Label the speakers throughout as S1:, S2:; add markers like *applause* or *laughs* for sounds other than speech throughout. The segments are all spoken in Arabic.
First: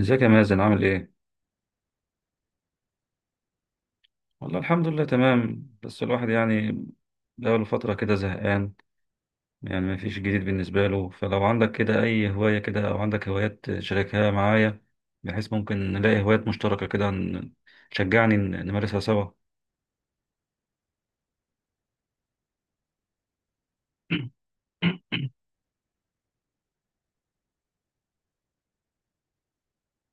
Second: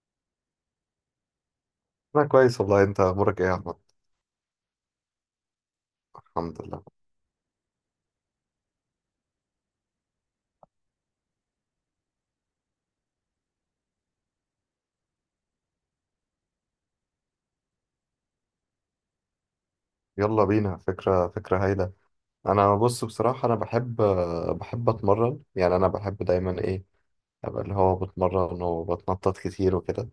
S1: ازيك يا مازن، عامل ايه؟
S2: أنا كويس والله. أنت أمورك إيه يا أحمد؟
S1: والله الحمد لله تمام، بس الواحد
S2: الحمد لله.
S1: يعني بقاله فترة كده زهقان. يعني مفيش جديد بالنسبة له، فلو عندك كده أي هواية كده أو عندك هوايات شاركها معايا، بحيث ممكن نلاقي هوايات مشتركة كده تشجعني نمارسها سوا.
S2: يلا بينا، فكرة فكرة هايلة. أنا بص، بصراحة أنا بحب
S1: *clears throat*
S2: بحب أتمرن. يعني أنا بحب دايما إيه، أبقى اللي هو بتمرن وبتنطط كتير وكده.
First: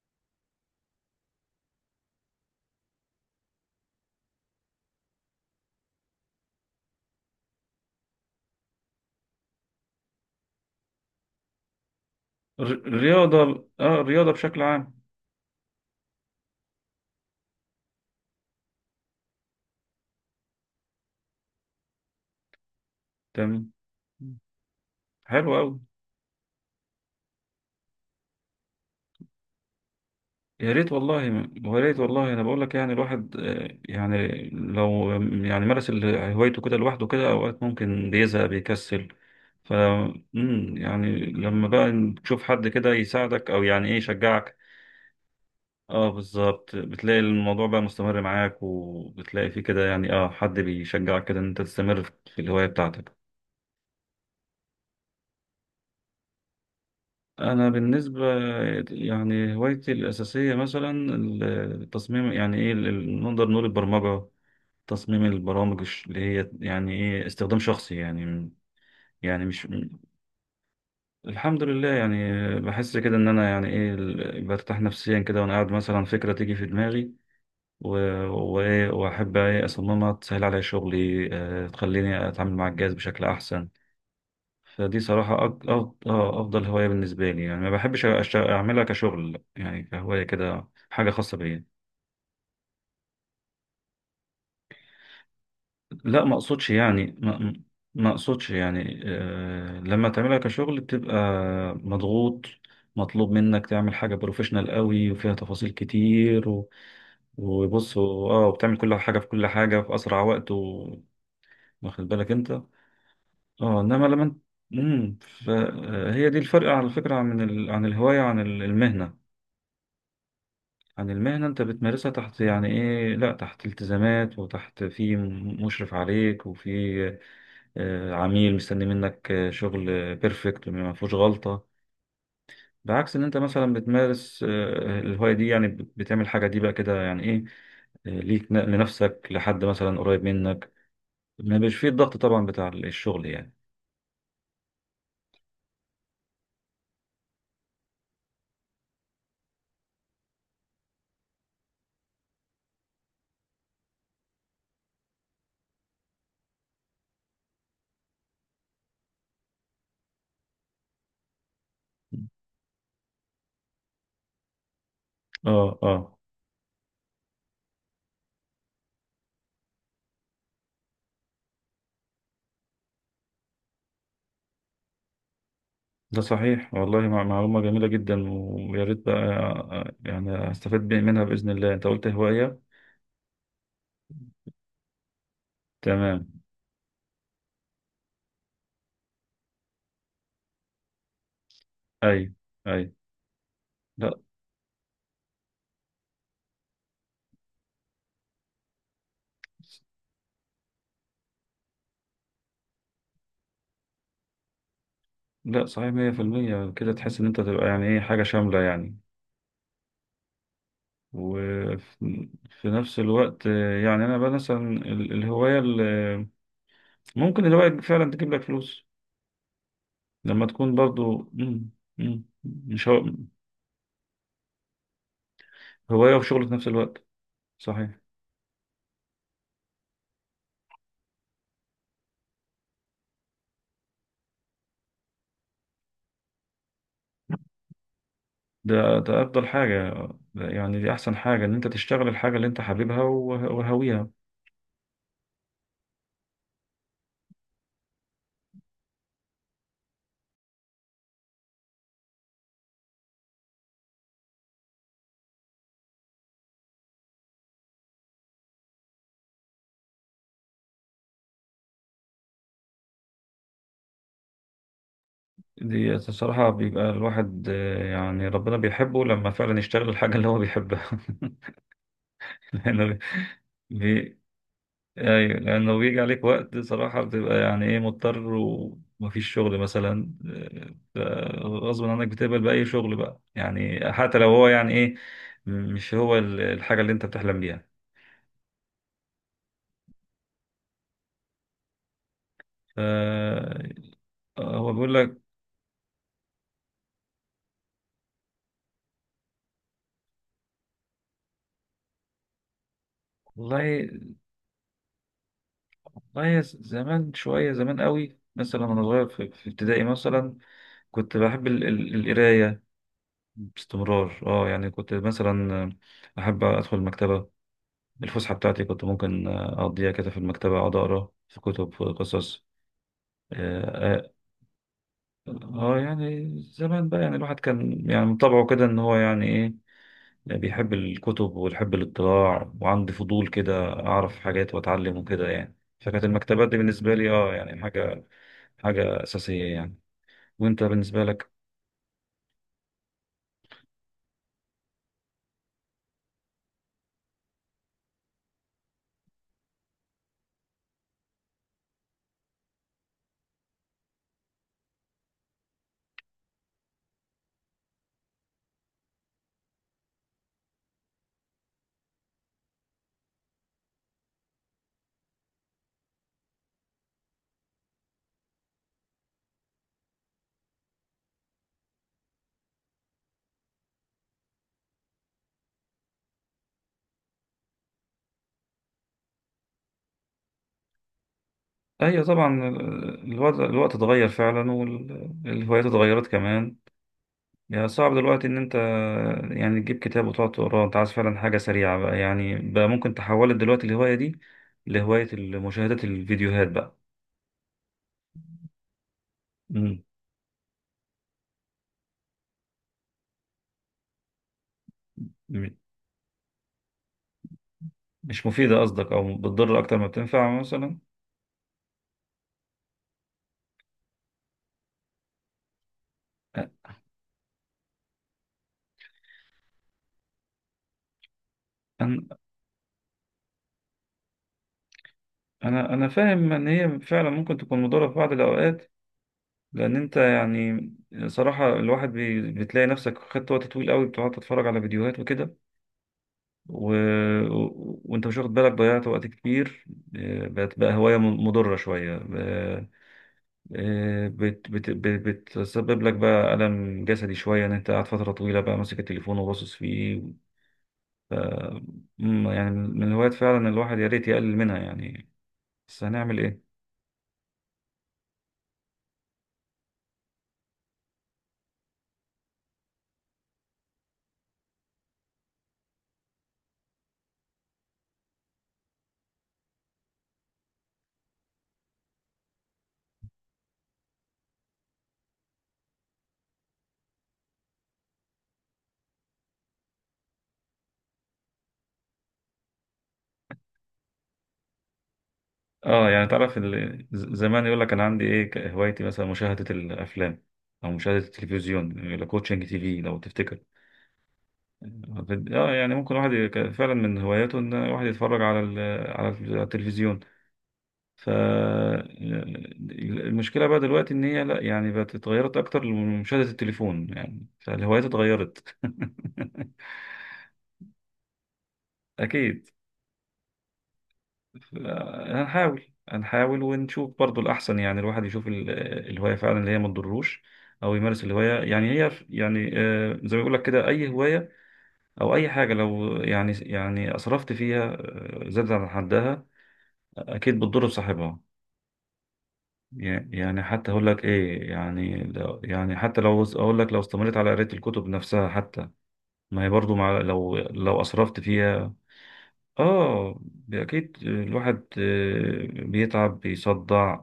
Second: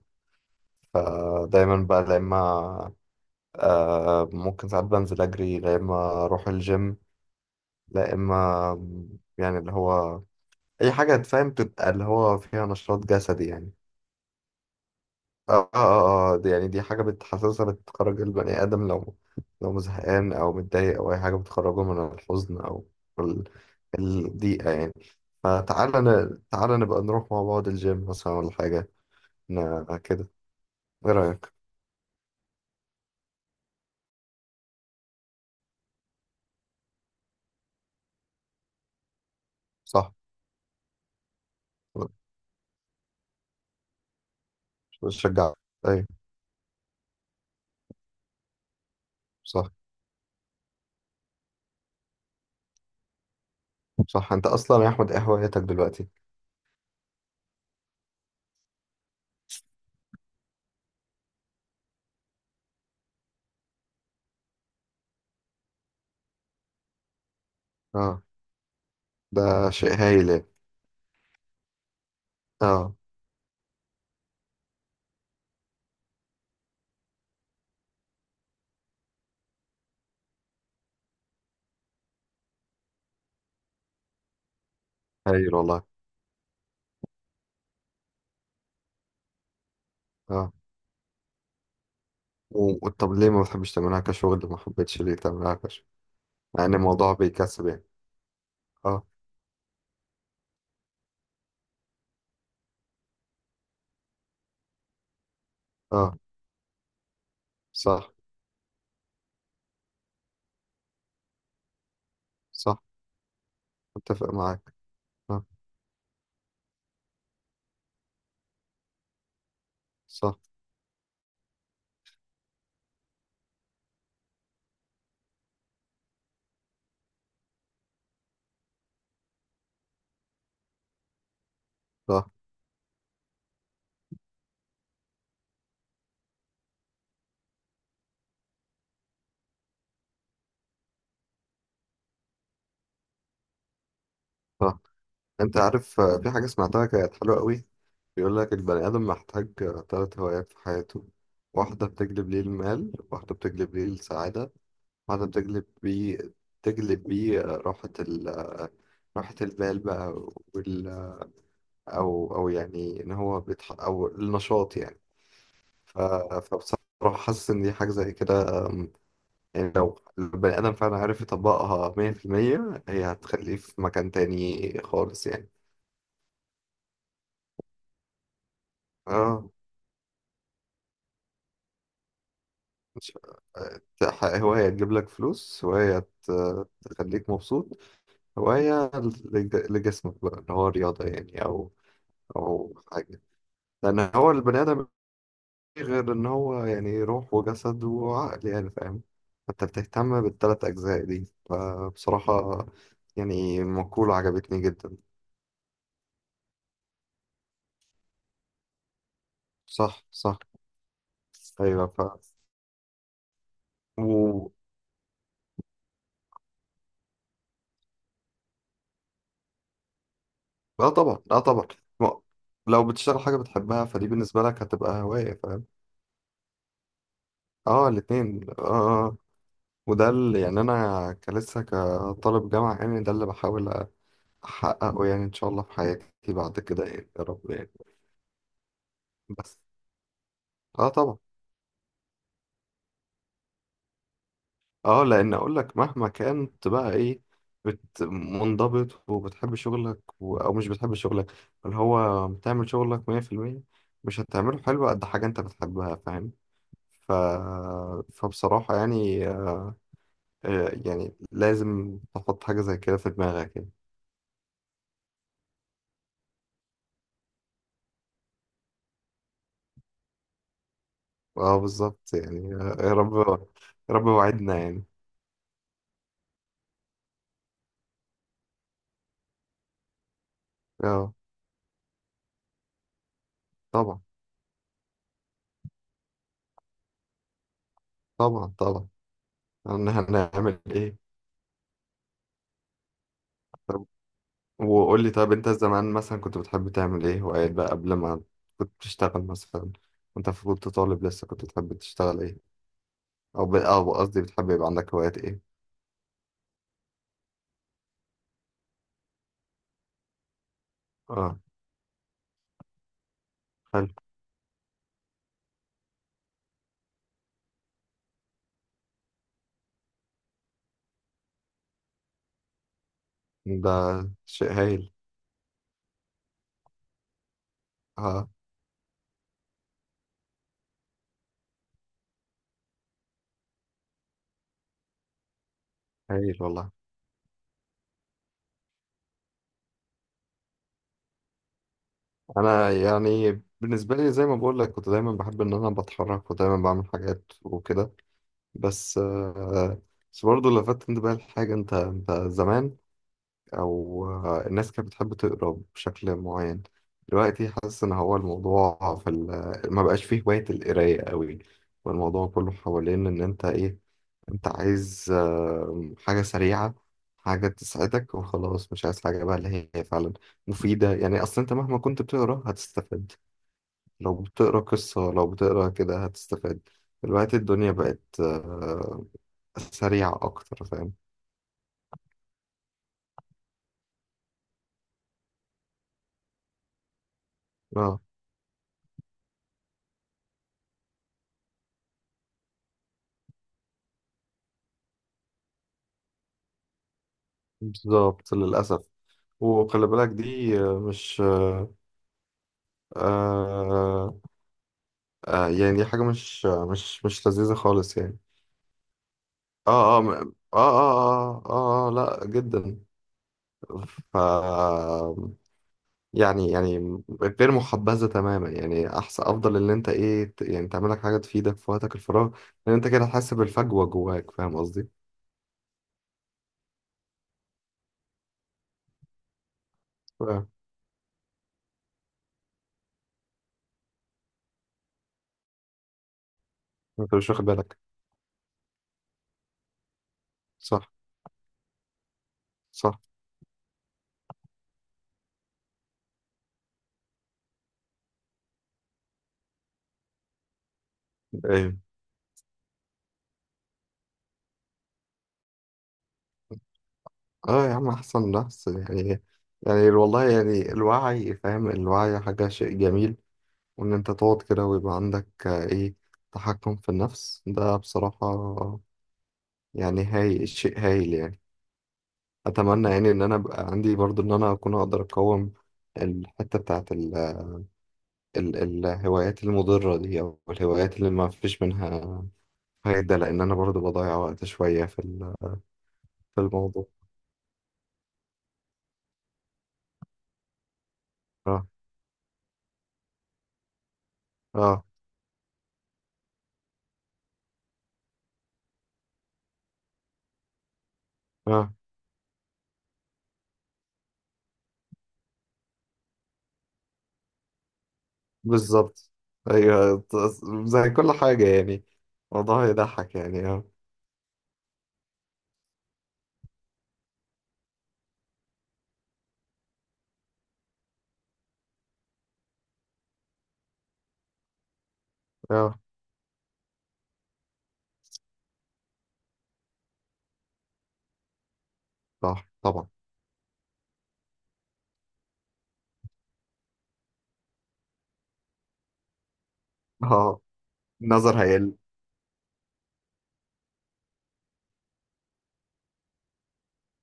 S2: فدايما بقى لا إما، ممكن ساعات بنزل أجري، لا إما أروح الجيم، لا إما، يعني اللي هو أي حاجة تفهم تبقى اللي هو فيها
S1: الر-
S2: نشاط جسدي
S1: الرياضة
S2: يعني.
S1: اه الرياضة بشكل عام.
S2: اه اه اه، دي يعني حاجة بتحسسها بتخرج البني آدم. لو زهقان أو متضايق أو أي حاجة بتخرجه من الحزن أو ال-
S1: تمام،
S2: الضيقة يعني.
S1: حلو أوي.
S2: فتعالى ن... تعالى نبقى نروح مع بعض الجيم مثلا ولا حاجة، كده.
S1: يا ريت
S2: إيه
S1: والله،
S2: رأيك؟
S1: انا بقول لك يعني الواحد، يعني لو يعني مارس هوايته كده لوحده، كده اوقات ممكن بيزهق بيكسل. ف
S2: صح،
S1: يعني لما بقى تشوف حد كده يساعدك او يعني ايه يشجعك.
S2: بشجع، أيوة.
S1: اه، بالظبط، بتلاقي الموضوع بقى مستمر معاك وبتلاقي فيه
S2: صح
S1: كده، يعني حد بيشجعك كده ان انت تستمر في الهواية بتاعتك.
S2: صح. أنت أصلا يا أحمد، إيه هوايتك دلوقتي؟
S1: انا بالنسبة يعني هوايتي الاساسية مثلا التصميم، يعني ايه نقدر نقول البرمجة، تصميم البرامج اللي هي يعني ايه استخدام شخصي
S2: اه،
S1: يعني. يعني مش
S2: ده شيء هايل يعني.
S1: الحمد لله يعني،
S2: اه،
S1: بحس كده ان انا يعني ايه برتاح نفسيا كده، وانا قاعد مثلا فكرة تيجي في دماغي و- وايه، واحب ايه اصممها تسهل عليا شغلي، تخليني اتعامل مع الجهاز بشكل احسن. فدي صراحة
S2: هايل والله.
S1: افضل هواية بالنسبة لي، يعني ما بحبش اعملها كشغل، يعني كهواية
S2: اه.
S1: كده حاجة خاصة بيا.
S2: طب ليه ما بتحبش تعملها كشغل؟ ما حبيتش ليه تعملها كشغل؟
S1: لا،
S2: مع إن الموضوع بيكسب يعني.
S1: ما اقصدش يعني،
S2: اه.
S1: لما تعملها كشغل بتبقى مضغوط، مطلوب منك تعمل حاجة بروفيشنال قوي وفيها تفاصيل
S2: اه،
S1: كتير. و... وبص،
S2: صح.
S1: وبتعمل كل حاجة في أسرع وقت، و... واخد بالك أنت.
S2: صح،
S1: اه، إنما لما
S2: متفق معاك.
S1: امم
S2: اه،
S1: فهي دي الفرق على فكرة، عن الهواية، عن ال- المهنة
S2: صح.
S1: عن المهنة أنت بتمارسها تحت، يعني إيه لا، تحت التزامات، وتحت في مشرف عليك، وفي عميل مستني منك شغل بيرفكت ما فيهوش غلطة.
S2: صح
S1: بعكس ان انت مثلا بتمارس الهواية دي، يعني بتعمل حاجة دي بقى كده يعني ايه ليك، لنفسك، لحد مثلا قريب منك، ما بيش فيه الضغط طبعا بتاع الشغل يعني.
S2: صح. انت عارف، في حاجة سمعتها كانت حلوة قوي. بيقول لك البني آدم محتاج تلات هوايات في حياته. واحدة بتجلب ليه المال، واحدة بتجلب ليه السعادة، واحدة بتجلب بيه، تجلب بيه راحة ال آه، راحة البال بقى. وال أو يعني إن هو بيتح أو النشاط يعني.
S1: اه، اه،
S2: فبصراحة حاسس إن دي حاجة زي كده. يعني لو البني آدم فعلا عارف يطبقها 100%، هي هتخليه في مكان تاني خالص يعني.
S1: ده صحيح والله، معلومة جميلة جدا. ويا ريت بقى،
S2: اه،
S1: يعني استفاد منها بإذن الله. انت قلت هواية،
S2: مش هواية تجيب لك فلوس، هواية
S1: تمام.
S2: تخليك مبسوط، هواية لجسمك بقى اللي هو رياضة يعني، أو
S1: اي،
S2: أو
S1: اي.
S2: حاجة. لأن
S1: لا،
S2: هو البني آدم مفيش غير إن هو يعني روح وجسد وعقل يعني، فاهم؟ أنت بتهتم بالتلات أجزاء دي، فبصراحة يعني مقولة عجبتني جدا.
S1: لا، صحيح 100%. كده تحس ان انت تبقى يعني ايه حاجة شاملة يعني.
S2: صح صح، أيوة.
S1: وفي نفس الوقت، يعني أنا بقى
S2: و...
S1: مثلا الهواية اللي ممكن الهواية فعلا تجيب لك فلوس لما تكون
S2: لا طبعا،
S1: برضو،
S2: لا طبعا. ما... لو
S1: مش هو-
S2: بتشتغل حاجة بتحبها فدي بالنسبة لك هتبقى هواية، فاهم؟
S1: هواية وشغل في نفس الوقت،
S2: اه،
S1: صحيح.
S2: الاتنين، اه. وده اللي يعني انا كلسه كطالب جامعة، يعني ده اللي بحاول احققه يعني، ان شاء الله في حياتي بعد كده يعني يا رب يعني.
S1: ده أفضل
S2: بس
S1: حاجة، ده يعني
S2: اه،
S1: دي أحسن
S2: طبعا.
S1: حاجة إن أنت تشتغل الحاجة اللي أنت حاببها، وهاويها.
S2: اه، لان اقول لك مهما كانت بقى ايه، منضبط وبتحب شغلك، او مش بتحب شغلك اللي هو بتعمل شغلك 100%، مش هتعمله حلو قد حاجة انت بتحبها، فاهم؟ ف... فبصراحة يعني يعني لازم تحط حاجة زي كده في دماغك يعني.
S1: دي الصراحة بيبقى الواحد، يعني ربنا بيحبه لما فعلا يشتغل الحاجة اللي هو بيحبها. *laughs*
S2: اه، بالظبط يعني. يا
S1: لأنه
S2: رب. يا رب،
S1: بي-
S2: وعدنا يعني.
S1: ايوه، لان لو بيجي عليك وقت صراحة بتبقى يعني ايه مضطر، ومفيش شغل مثلا، ف-
S2: اه،
S1: غصب عنك بتقبل بأي شغل بقى، يعني
S2: طبعا
S1: حتى لو هو يعني ايه مش هو الحاجة اللي انت بتحلم بيها.
S2: طبعا طبعا. هنعمل ايه؟
S1: ف-
S2: طب،
S1: هو بيقول
S2: وقول لي،
S1: لك
S2: طب انت زمان مثلا كنت بتحب تعمل ايه هوايات بقى قبل ما كنت بتشتغل مثلا، وانت كنت طالب لسه كنت بتحب تشتغل ايه؟ او ب...
S1: والله.
S2: او قصدي، بتحب يبقى عندك هوايات ايه؟
S1: والله زمان، شوية زمان قوي، مثلا وانا صغير في ابتدائي مثلا كنت
S2: اه،
S1: بحب القراية
S2: حلو،
S1: باستمرار. اه يعني كنت مثلا احب ادخل المكتبة. الفسحة بتاعتي كنت ممكن أقضيها كده في المكتبة، أقعد أقرأ في كتب، في قصص.
S2: ده
S1: آه, آه,
S2: شيء هايل.
S1: يعني زمان بقى، يعني الواحد كان يعني من
S2: اه،
S1: طبعه كده إن هو يعني إيه بيحب الكتب ويحب الاطلاع، وعندي فضول كده أعرف حاجات وأتعلم وكده يعني. فكانت
S2: هايل
S1: المكتبات دي
S2: والله.
S1: بالنسبة لي يعني حاجة أساسية يعني. وأنت بالنسبة لك؟
S2: انا يعني بالنسبه لي زي ما بقول لك، كنت دايما بحب ان انا بتحرك ودايما بعمل حاجات وكده، بس بس برضه لفت انتباهي لحاجه. انت انت زمان، او الناس كانت بتحب تقرا بشكل معين. دلوقتي حاسس ان هو الموضوع في ما بقاش فيه هوايه القرايه قوي، والموضوع كله حوالين ان انت ايه، انت عايز حاجه سريعه، حاجة تسعدك وخلاص، مش عايز حاجة بقى اللي هي فعلا مفيدة. يعني أصلا أنت مهما كنت بتقرا هتستفاد، لو بتقرا قصة لو بتقرا كده هتستفاد. دلوقتي الدنيا بقت سريعة أكتر، فاهم؟
S1: أيوة طبعا، الوضع الوقت اتغير فعلا، والهوايات اتغيرت كمان. يعني صعب
S2: اه،
S1: دلوقتي إن أنت يعني تجيب كتاب وتقعد تقراه. أنت عايز فعلا حاجة سريعة بقى، يعني بقى ممكن تحولت دلوقتي الهواية دي لهواية مشاهدة الفيديوهات بقى.
S2: بالظبط، للأسف.
S1: مم.
S2: وخلي بالك، دي مش آه آه
S1: م-
S2: يعني دي حاجة مش آه، مش مش لذيذة خالص يعني.
S1: مش مفيدة قصدك، أو بتضر أكتر ما
S2: اه اه اه
S1: بتنفع مثلا.
S2: اه اه، آه، آه، لا جدا. ف يعني
S1: أ-
S2: يعني غير محبذة تماما يعني. أحسن، أفضل إن أنت إيه، يعني تعمل لك حاجة تفيدك في وقتك
S1: أنا
S2: الفراغ، لأن أنت كده هتحس بالفجوة جواك، فاهم قصدي؟
S1: أنا فاهم إن هي فعلا ممكن تكون مضرة في بعض الأوقات، لأن أنت
S2: ف-
S1: يعني صراحة الواحد بتلاقي نفسك خدت وقت طويل قوي بتقعد تتفرج على فيديوهات وكده، و...
S2: أنت مش واخد بالك.
S1: وانت مش واخد بالك ضيعت وقت كتير. بقت بقى
S2: صح
S1: هواية مضرة شوية،
S2: صح،
S1: آه، بت... بت... بت... بتسبب لك بقى ألم جسدي شوية، إن أنت قاعد فترة طويلة بقى ماسك التليفون وباصص فيه. آه،
S2: أيوه.
S1: يعني من الهوايات فعلا الواحد يا ريت يقلل منها يعني. بس هنعمل إيه؟
S2: أه يا عم، أحسن نفس يعني. يعني والله يعني الوعي فاهم، الوعي حاجة، شيء جميل. وإن أنت تقعد كده ويبقى عندك آه، إيه تحكم في النفس، ده بصراحة يعني، هاي شيء هايل يعني. اتمنى يعني ان انا ابقى عندي برضو ان انا اكون اقدر اقاوم الحته بتاعت ال ال الهوايات المضره دي، او الهوايات اللي ما فيش منها فايده، لان انا برضو بضيع وقت شويه
S1: يعني تعرف،
S2: في الموضوع.
S1: زمان يقول لك أنا عندي إيه، هوايتي مثلا مشاهدة الأفلام أو مشاهدة
S2: اه
S1: التلفزيون. يقول لك كوتشنج تي في لو تفتكر.
S2: اه
S1: يعني ممكن واحد فعلا من هواياته ان واحد يتفرج على على التلفزيون. ف
S2: اه،
S1: المشكله بقى دلوقتي ان هي لا، يعني بقت اتغيرت اكتر لمشاهده التليفون يعني، فالهوايات اتغيرت. *laughs*
S2: بالظبط. ايوه، زي كل حاجه يعني
S1: اكيد.
S2: الموضوع يضحك يعني، اه.
S1: ف- هنحاول، ونشوف برضو الاحسن، يعني الواحد يشوف الهوايه فعلا اللي هي ما تضروش، او يمارس الهوايه، يعني هي يعني زي ما بيقول لك كده اي هوايه او اي حاجه،
S2: اه،
S1: لو يعني اسرفت فيها، زادت عن حدها اكيد بتضر بصاحبها.
S2: صح طبعا.
S1: يعني حتى اقول لك ايه، يعني لو يعني حتى لو اقول لك لو استمريت على قرايه الكتب نفسها، حتى ما هي برضو، مع
S2: اه،
S1: لو اسرفت
S2: النظر
S1: فيها.
S2: هيقل.
S1: اه، اكيد الواحد بيتعب بيصدع.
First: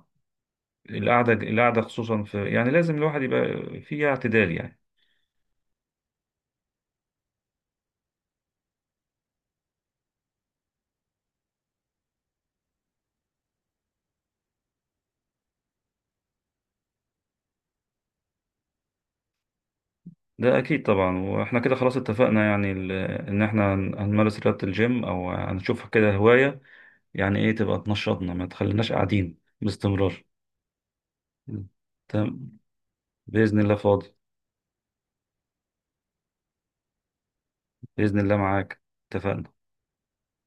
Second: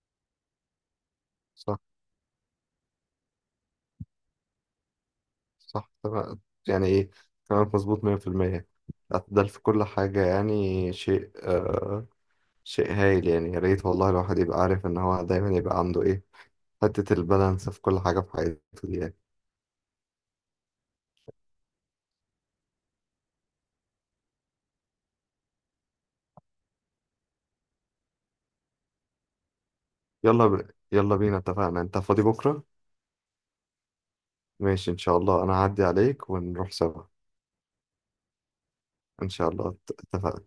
S1: القعده
S2: صح
S1: القعده خصوصا، في يعني لازم الواحد يبقى فيها اعتدال يعني.
S2: صح، تمام. يعني ايه، كلامك مظبوط 100%. الاعتدال في كل حاجة يعني شيء، شيء هايل يعني. يا ريت والله الواحد يبقى عارف ان هو دايما يبقى عنده ايه، حتة البالانس في كل حاجة في حياته دي يعني.
S1: ده اكيد طبعا، واحنا كده خلاص اتفقنا يعني ان احنا هنمارس رياضه الجيم، او هنشوف كده هوايه يعني ايه تبقى تنشطنا، ما تخليناش قاعدين باستمرار.
S2: يلا بينا، اتفقنا. انت فاضي
S1: تمام،
S2: بكرة؟
S1: بإذن الله فاضي.
S2: ماشي، ان شاء الله انا هعدي عليك ونروح سوا.
S1: بإذن الله معاك،
S2: ان شاء
S1: اتفقنا.
S2: الله، اتفقنا.